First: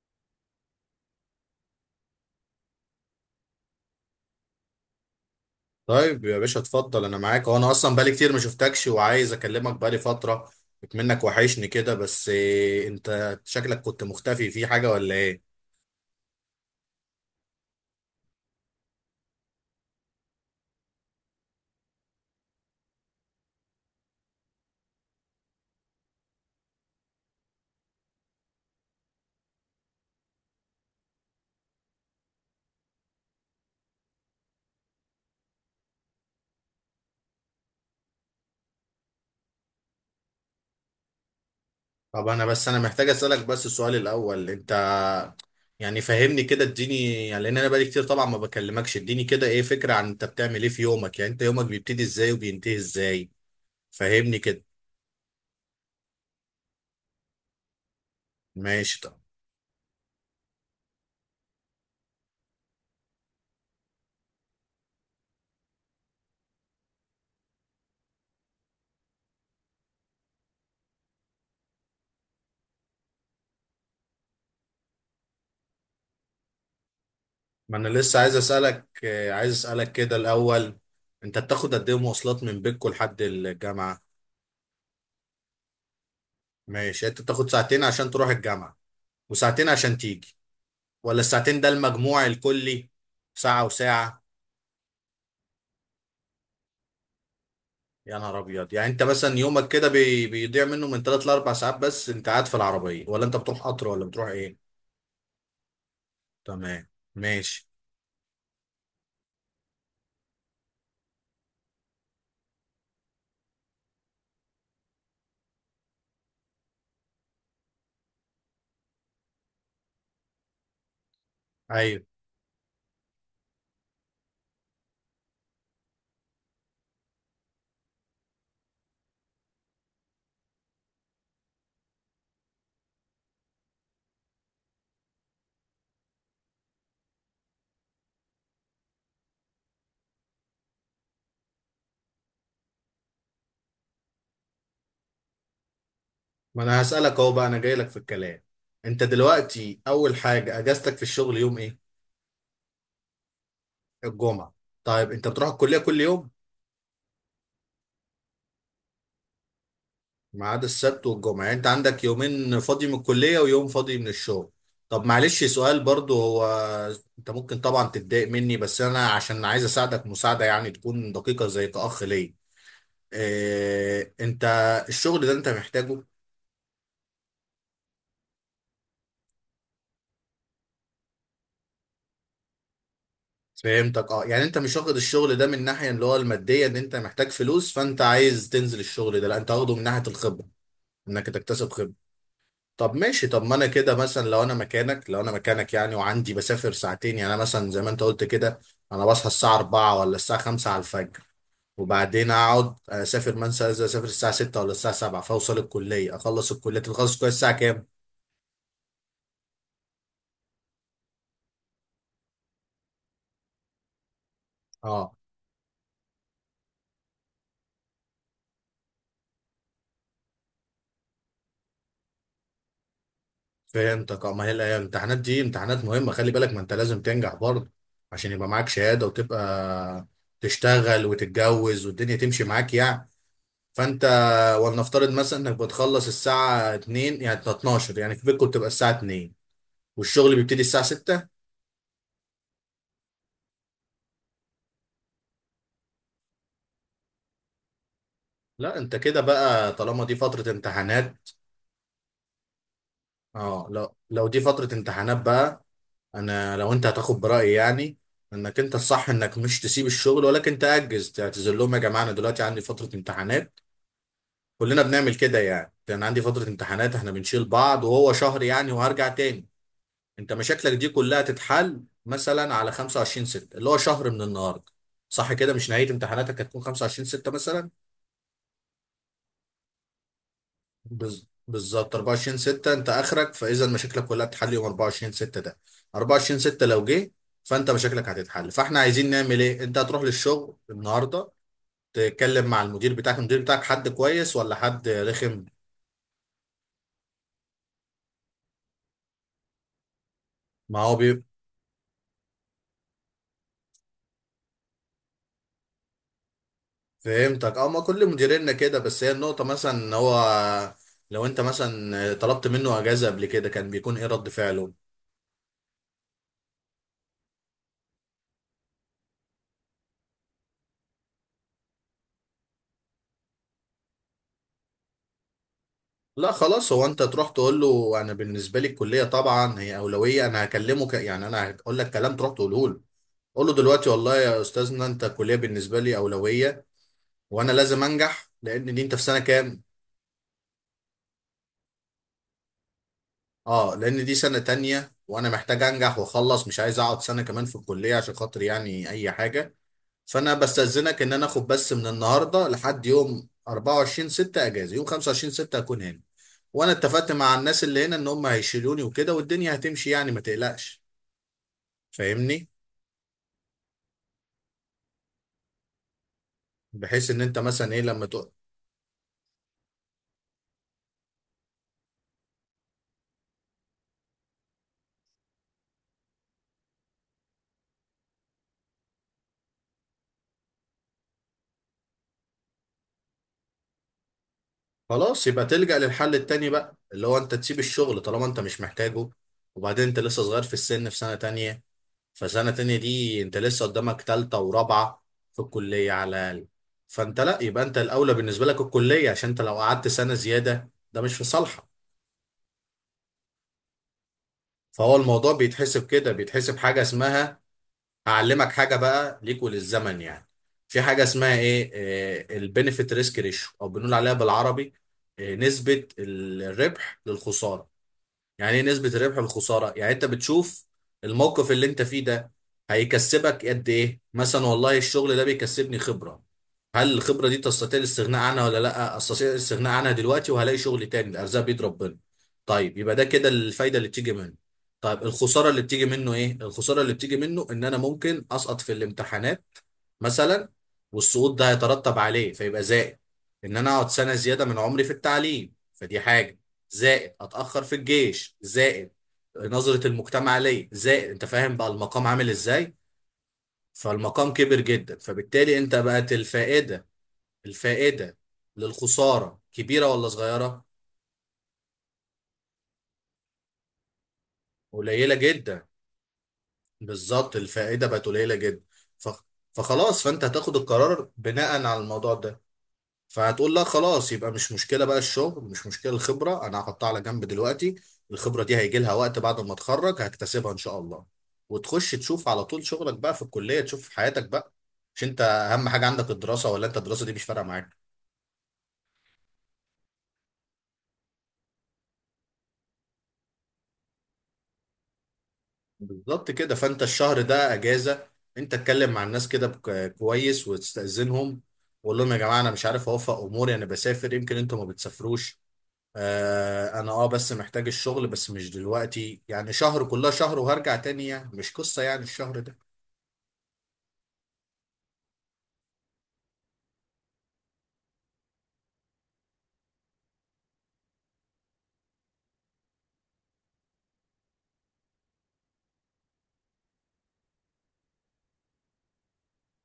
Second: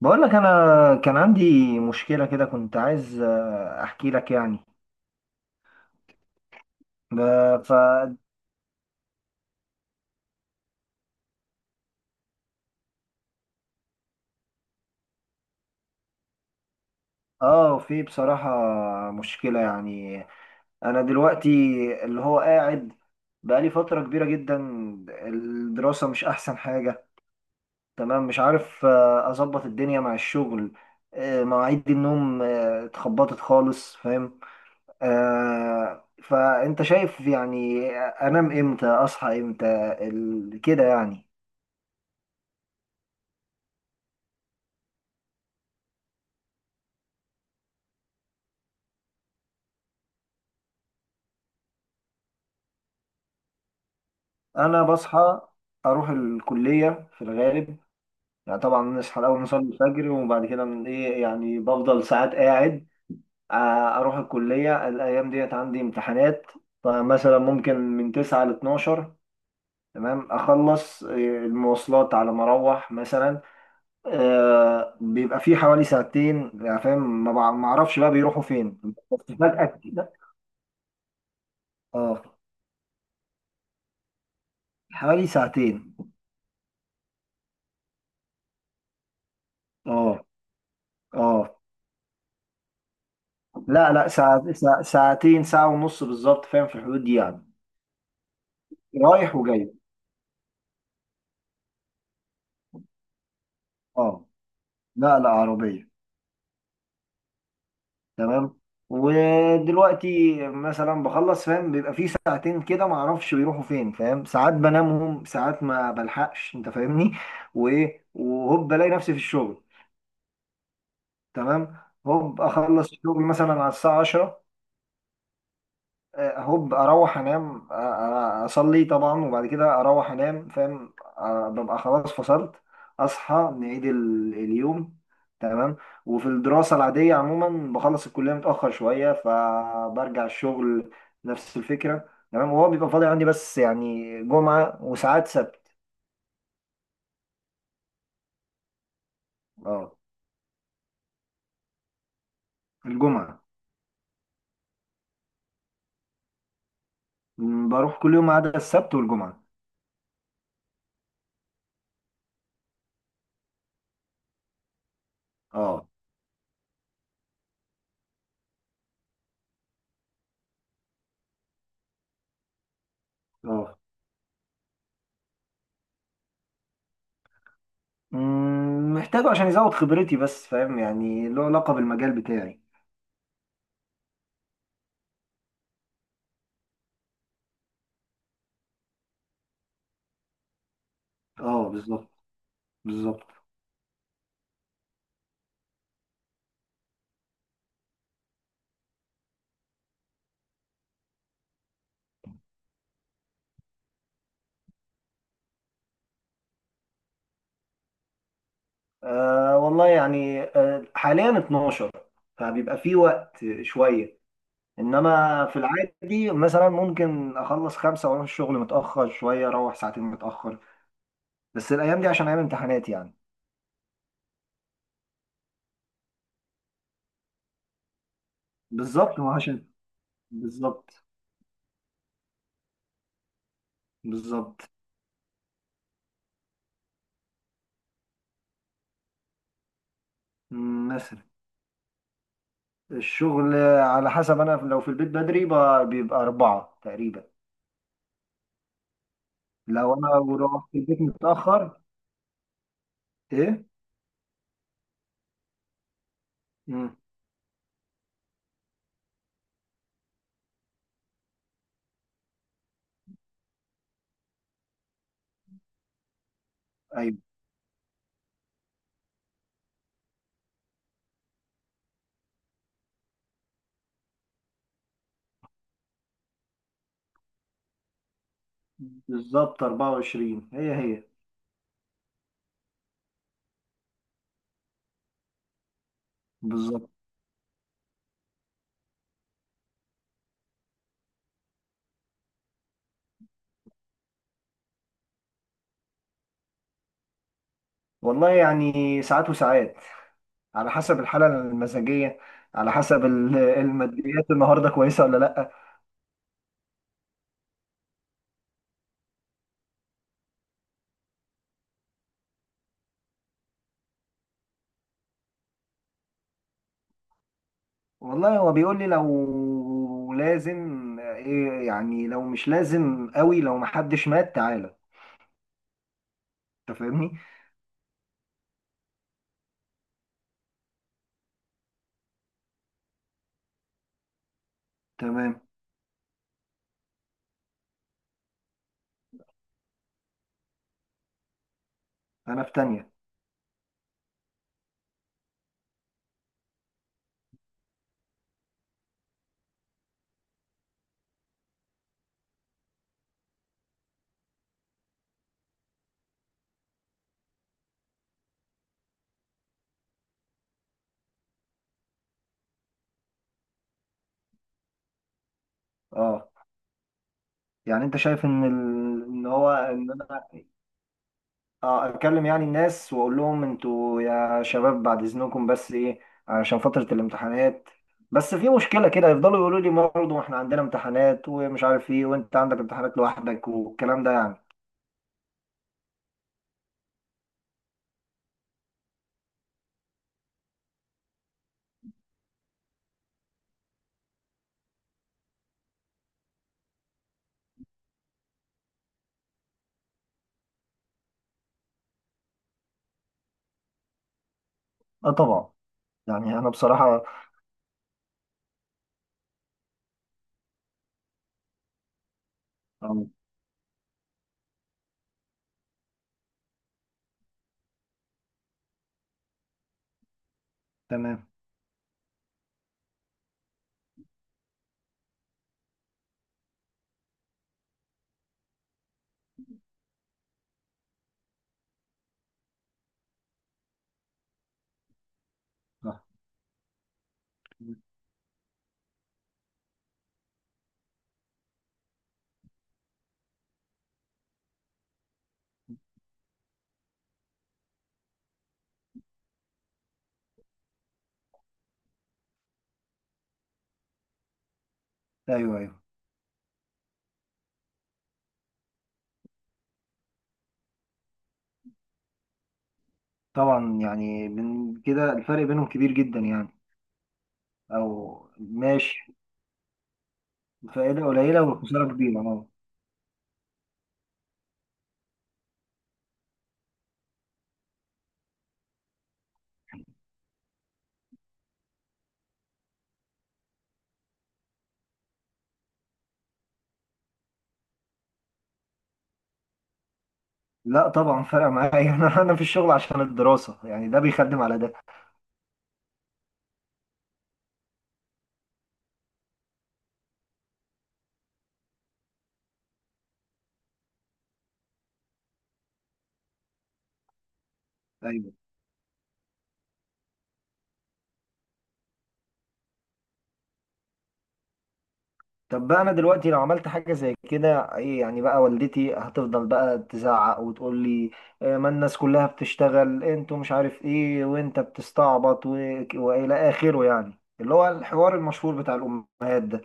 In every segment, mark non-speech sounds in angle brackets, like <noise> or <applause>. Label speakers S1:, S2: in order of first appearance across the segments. S1: بقول لك انا كان عندي مشكله كده، كنت عايز احكي لك يعني.
S2: طيب يا باشا اتفضل انا
S1: ب-
S2: معاك وانا
S1: ف
S2: اصلا بقالي كتير ما شفتكش وعايز اكلمك بقالي فترة منك وحشني كده. بس إيه، انت شكلك كنت مختفي في حاجة ولا ايه؟
S1: اه في بصراحه مشكله يعني. انا دلوقتي اللي هو قاعد بقالي فتره كبيره جدا الدراسه مش احسن حاجه، تمام. مش عارف اظبط الدنيا مع الشغل، مواعيد النوم اتخبطت خالص، فاهم. فانت شايف يعني انام امتى اصحى امتى كده يعني.
S2: طب انا انا محتاج اسألك بس. السؤال الاول انت يعني فهمني كده، اديني يعني لان انا بقالي كتير طبعا ما بكلمكش، اديني كده ايه فكرة عن انت بتعمل ايه في يومك. يعني انت يومك بيبتدي ازاي وبينتهي ازاي؟ فهمني كده.
S1: انا بصحى اروح الكليه في الغالب، يعني طبعا
S2: ماشي، طب
S1: نصحى الاول نصلي الفجر وبعد كده من ايه يعني بفضل ساعات قاعد. اروح الكليه الايام ديت عندي امتحانات، فمثلا ممكن من 9 ل 12، تمام اخلص. المواصلات على ما اروح مثلا بيبقى في حوالي ساعتين يعني، فاهم. ما
S2: ما انا
S1: اعرفش بقى
S2: لسه عايز
S1: بيروحوا فين
S2: اسألك،
S1: <laughs> بس
S2: عايز
S1: فجاه
S2: اسألك
S1: كده.
S2: كده الاول، انت بتاخد قد ايه
S1: اه
S2: مواصلات من بيتكو لحد الجامعة؟
S1: حوالي ساعتين.
S2: ماشي، انت بتاخد ساعتين عشان تروح الجامعة وساعتين عشان
S1: اه.
S2: تيجي، ولا
S1: اه.
S2: الساعتين ده المجموع الكلي، ساعة
S1: لا لا،
S2: وساعة؟
S1: ساعة ساعتين، ساعة ونص بالظبط، فاهم، في الحدود دي يعني.
S2: يا نهار ابيض، يعني انت
S1: رايح
S2: مثلا يومك
S1: وجاي،
S2: كده بيضيع منه من ثلاث لاربع ساعات. بس انت قاعد في العربية ولا انت بتروح قطر ولا
S1: اه.
S2: بتروح ايه؟
S1: لا لا عربية،
S2: تمام، ماشي.
S1: تمام. ودلوقتي مثلا بخلص، فاهم، بيبقى في ساعتين كده ما اعرفش بيروحوا فين، فاهم، ساعات بنامهم ساعات ما بلحقش، انت فاهمني. وايه، وهوب بلاقي نفسي في الشغل، تمام.
S2: ايوه،
S1: هوب اخلص الشغل مثلا على الساعة 10، هوب اروح انام، اصلي طبعا وبعد كده اروح انام، فاهم، ببقى خلاص فصلت. اصحى نعيد اليوم، تمام. وفي الدراسة العادية عموما بخلص الكلية متأخر شوية فبرجع الشغل نفس الفكرة، تمام. وهو بيبقى فاضي عندي بس يعني جمعة وساعات سبت.
S2: ما انا هسألك اهو بقى، انا جاي لك في الكلام. انت دلوقتي
S1: اه،
S2: اول حاجة اجازتك في الشغل يوم ايه؟
S1: الجمعة.
S2: الجمعة. طيب، انت بتروح الكلية كل يوم
S1: بروح كل يوم ما عدا السبت والجمعة.
S2: ما عدا السبت والجمعة؟ يعني انت عندك يومين فاضي من الكلية ويوم فاضي من الشغل. طب معلش سؤال
S1: اه.
S2: برضو، هو انت ممكن طبعا تتضايق مني بس انا عشان عايز اساعدك مساعدة يعني تكون دقيقة زي كأخ ليا.
S1: اه.
S2: اه، انت الشغل ده انت محتاجه؟
S1: محتاجه عشان يزود خبرتي، بس فاهم يعني له علاقة بالمجال بتاعي.
S2: فهمتك، اه يعني انت مش واخد الشغل ده من الناحية اللي هو المادية ان انت محتاج فلوس فانت عايز تنزل الشغل ده، لا انت واخده من ناحية الخبرة، انك
S1: اه
S2: تكتسب خبرة.
S1: بالظبط.
S2: طب
S1: بالظبط.
S2: ماشي، طب ما انا كده مثلا لو انا مكانك، لو انا مكانك يعني وعندي بسافر ساعتين، يعني انا مثلا زي ما انت قلت كده، انا بصحى الساعة 4 ولا الساعة 5 على الفجر، وبعدين اقعد اسافر، مثلا إذا اسافر الساعة 6 ولا الساعة 7، فاوصل الكلية. اخلص الكلية، تخلص الكلية الساعة كام؟
S1: والله يعني، حاليا 12، فبيبقى في وقت شوية.
S2: اه،
S1: انما في العادي مثلا ممكن اخلص خمسة واروح الشغل متأخر شوية، اروح ساعتين متأخر، بس الايام دي عشان ايام امتحانات يعني.
S2: فهمتك. اه، ما هي الامتحانات دي امتحانات مهمة خلي بالك، ما انت لازم تنجح برضه عشان يبقى معاك شهادة
S1: بالظبط، ما عشان.
S2: وتبقى
S1: بالظبط
S2: تشتغل وتتجوز والدنيا تمشي معاك يعني. فانت
S1: بالظبط.
S2: ولنفترض مثلا انك بتخلص الساعة 2، يعني 12 يعني في بيتكم بتبقى الساعة 2، والشغل بيبتدي الساعة
S1: مثلا.
S2: 6.
S1: الشغل على حسب، انا لو في البيت بدري بيبقى أربعة تقريبا.
S2: لا، انت كده بقى
S1: لو
S2: طالما دي
S1: انا
S2: فترة
S1: رحت البيت
S2: امتحانات،
S1: متأخر، ايه.
S2: اه لو دي فترة امتحانات بقى، انا لو انت
S1: مم،
S2: هتاخد برأيي يعني، انك انت الصح انك مش تسيب الشغل ولكن تأجز، تعتذر لهم يا جماعة انا دلوقتي عندي فترة امتحانات. كلنا بنعمل كده يعني، انا عندي فترة امتحانات احنا
S1: ايوه.
S2: بنشيل بعض وهو شهر يعني وهرجع تاني. انت مشاكلك دي كلها تتحل مثلا على 25 6 اللي هو شهر من النهارده. صح كده، مش نهايه امتحاناتك هتكون 25 6 مثلا؟
S1: بالظبط 24، هي هي.
S2: بالظبط 24 6 انت اخرك، فاذا مشاكلك كلها بتتحل يوم 24 6 ده. 24 6 لو
S1: بالظبط.
S2: جه، فانت مشاكلك هتتحل، فاحنا عايزين نعمل ايه؟ انت هتروح للشغل النهارده تتكلم مع المدير بتاعك. المدير بتاعك حد كويس ولا حد رخم؟
S1: والله يعني ساعات وساعات، على
S2: ما هو
S1: حسب
S2: بي...
S1: الحالة المزاجية، على حسب <laughs> الماديات النهاردة كويسة ولا لأ.
S2: فهمتك، اه ما كل مديريننا كده. بس هي النقطة مثلا ان هو لو انت مثلا طلبت منه اجازة قبل كده كان بيكون ايه رد فعله؟
S1: والله هو بيقول لي لو لازم إيه يعني، لو مش لازم قوي لو محدش مات تعالى.
S2: لا خلاص،
S1: انت
S2: هو انت
S1: فاهمني،
S2: تروح تقول له انا بالنسبة لي الكلية طبعا هي اولوية. انا يعني انا هقول لك كلام تروح تقوله له. قول له دلوقتي والله يا استاذنا انت، الكلية
S1: تمام.
S2: بالنسبة لي اولوية، وانا لازم انجح لان دي، انت في سنة كام؟
S1: انا في تانية.
S2: اه، لان دي سنة تانية وانا محتاج انجح واخلص، مش عايز اقعد سنة كمان في الكلية عشان خاطر يعني اي حاجة. فانا بستأذنك ان انا اخد بس من النهارده لحد يوم 24 6 اجازه، يوم 25 6 اكون هنا. وانا اتفقت مع الناس اللي هنا ان هم هيشيلوني وكده، والدنيا هتمشي يعني ما تقلقش. فاهمني،
S1: اه،
S2: بحيث ان انت مثلا ايه
S1: يعني انت
S2: لما
S1: شايف
S2: تقول.
S1: ان ال... ان هو ان انا اه اكلم يعني الناس واقول لهم انتوا يا شباب بعد اذنكم، بس ايه، عشان فترة الامتحانات. بس في مشكلة كده، يفضلوا يقولوا لي برضه احنا عندنا امتحانات ومش عارف ايه، وانت عندك امتحانات لوحدك، والكلام ده يعني.
S2: خلاص، يبقى تلجأ للحل التاني بقى اللي هو انت تسيب الشغل طالما انت مش محتاجه. وبعدين انت لسه صغير في السن، في سنة تانية، فسنة تانية دي انت لسه قدامك تالتة ورابعة في الكلية على الأقل. فانت لا، يبقى انت الأولى بالنسبة لك الكلية، عشان انت لو قعدت سنة زيادة ده مش في صالحك. فهو
S1: اه
S2: الموضوع
S1: طبعا.
S2: بيتحسب كده،
S1: يعني انا
S2: بيتحسب حاجة
S1: بصراحة.
S2: اسمها، هعلمك حاجة بقى ليك وللزمن يعني. في حاجة اسمها ايه، البنفيت
S1: اه.
S2: ريسك ريشيو، او بنقول عليها بالعربي نسبة الربح للخسارة. يعني ايه نسبة الربح والخسارة؟ يعني انت بتشوف
S1: تمام.
S2: الموقف اللي انت فيه ده هيكسبك قد ايه، مثلا والله الشغل ده بيكسبني خبرة، هل الخبرة دي تستطيع الاستغناء عنها ولا لا استطيع الاستغناء عنها دلوقتي وهلاقي شغل تاني، الارزاق بيد ربنا. طيب يبقى ده كده الفايدة اللي بتيجي منه. طيب الخسارة اللي بتيجي
S1: صح.
S2: منه، ايه الخسارة اللي بتيجي منه؟ ان انا ممكن اسقط في الامتحانات مثلا، والسقوط ده هيترتب عليه، فيبقى زائد ان انا اقعد سنة زيادة من عمري في التعليم، فدي حاجة، زائد اتاخر في الجيش، زائد نظره المجتمع ليا، زائد انت فاهم بقى المقام عامل ازاي. فالمقام كبر جدا،
S1: ايوه.
S2: فبالتالي انت
S1: ايوه
S2: بقت الفائده، الفائده للخساره كبيره ولا صغيره؟
S1: طبعا، يعني من كده
S2: قليله
S1: الفرق
S2: جدا،
S1: بينهم كبير جدا يعني.
S2: بالظبط الفائده
S1: او
S2: بقت قليله جدا.
S1: ماشي.
S2: ف- فخلاص، فانت هتاخد
S1: الفائدة
S2: القرار
S1: قليلة
S2: بناء على
S1: والخسارة
S2: الموضوع
S1: كبيرة،
S2: ده.
S1: اه.
S2: فهتقول لا خلاص، يبقى مش مشكله بقى الشغل، مش مشكله الخبره، انا هحطها على جنب دلوقتي. الخبره دي هيجي لها وقت بعد ما اتخرج هكتسبها ان شاء الله. وتخش تشوف على طول شغلك بقى في الكليه، تشوف حياتك بقى. مش انت اهم حاجه عندك الدراسه، ولا انت الدراسه دي مش فارقه معاك؟
S1: لا طبعا فرق معايا <laughs> انا في الشغل عشان الدراسة يعني، ده بيخدم على ده.
S2: بالظبط كده. فانت الشهر ده اجازه. انت اتكلم مع الناس كده كويس وتستاذنهم، وقول لهم يا جماعه انا مش عارف اوفق اموري، انا بسافر، يمكن انتوا ما بتسافروش. آه انا اه، بس محتاج الشغل بس
S1: أيوه.
S2: مش دلوقتي يعني، شهر كلها شهر وهرجع تاني يعني، مش قصة يعني الشهر ده.
S1: طب بقى انا دلوقتي لو عملت حاجه زي كده ايه يعني، بقى والدتي هتفضل بقى تزعق وتقول لي ما الناس كلها بتشتغل انتوا مش عارف ايه وانت بتستعبط، والى اخره، يعني اللي هو الحوار المشهور بتاع الامهات ده.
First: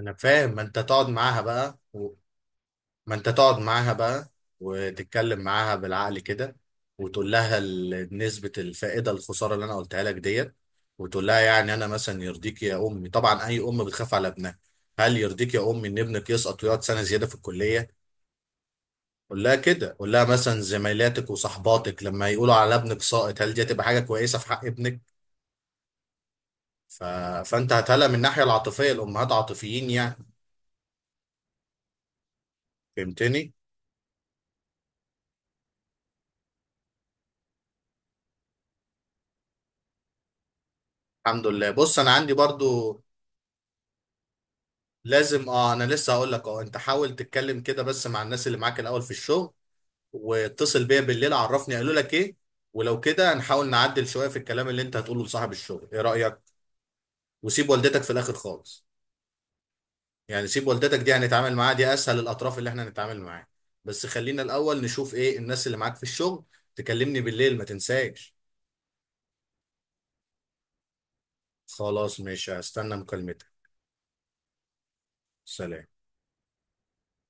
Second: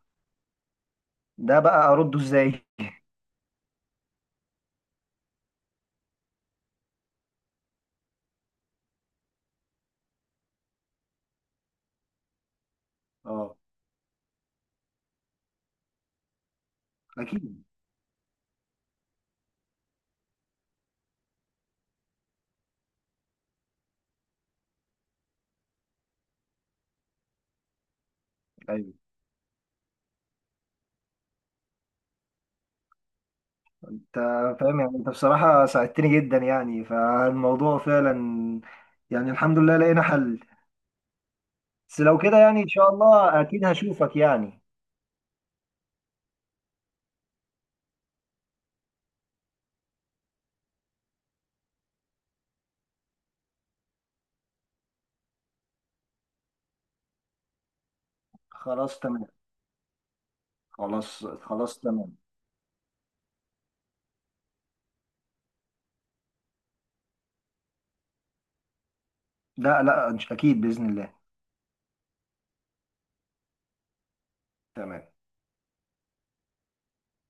S2: انا فاهم، ما انت تقعد معاها
S1: ده
S2: بقى
S1: بقى
S2: و...
S1: ارده ازاي؟
S2: ما انت تقعد معاها بقى وتتكلم معاها بالعقل كده. وتقول لها نسبة الفائدة الخسارة اللي انا قلتها لك ديت. وتقول لها يعني انا مثلا، يرضيك يا امي؟ طبعا
S1: اه
S2: اي ام بتخاف على ابنها. هل يرضيك يا امي ان ابنك يسقط ويقعد سنة زيادة في
S1: اكيد.
S2: الكلية؟ قول لها كده، قول لها مثلا زميلاتك وصحباتك لما يقولوا على ابنك ساقط هل دي هتبقى حاجه كويسه في حق ابنك؟ ف... فانت هتهلا من الناحيه العاطفيه،
S1: ايوه.
S2: الامهات عاطفيين يعني، فهمتني.
S1: انت فاهم يعني، انت بصراحه ساعدتني جدا يعني فالموضوع فعلا، يعني الحمد لله لقينا حل.
S2: الحمد لله، بص
S1: بس
S2: انا
S1: لو
S2: عندي
S1: كده يعني
S2: برضو
S1: ان شاء الله اكيد هشوفك يعني.
S2: لازم، اه انا لسه هقول لك، اه انت حاول تتكلم كده بس مع الناس اللي معاك الاول في الشغل، واتصل بيا بالليل عرفني قالوا لك ايه، ولو كده هنحاول نعدل شويه في الكلام اللي انت هتقوله لصاحب الشغل، ايه رايك؟ وسيب والدتك في الاخر خالص،
S1: خلاص تمام.
S2: يعني سيب والدتك دي
S1: خلاص
S2: هنتعامل معاها،
S1: خلاص
S2: دي
S1: تمام.
S2: اسهل الاطراف اللي احنا هنتعامل معاها. بس خلينا الاول نشوف ايه الناس اللي معاك في الشغل. تكلمني بالليل ما تنساش.
S1: لا لا مش اكيد باذن الله.
S2: خلاص ماشي، هستنى مكالمتك.
S1: تمام.
S2: سلام.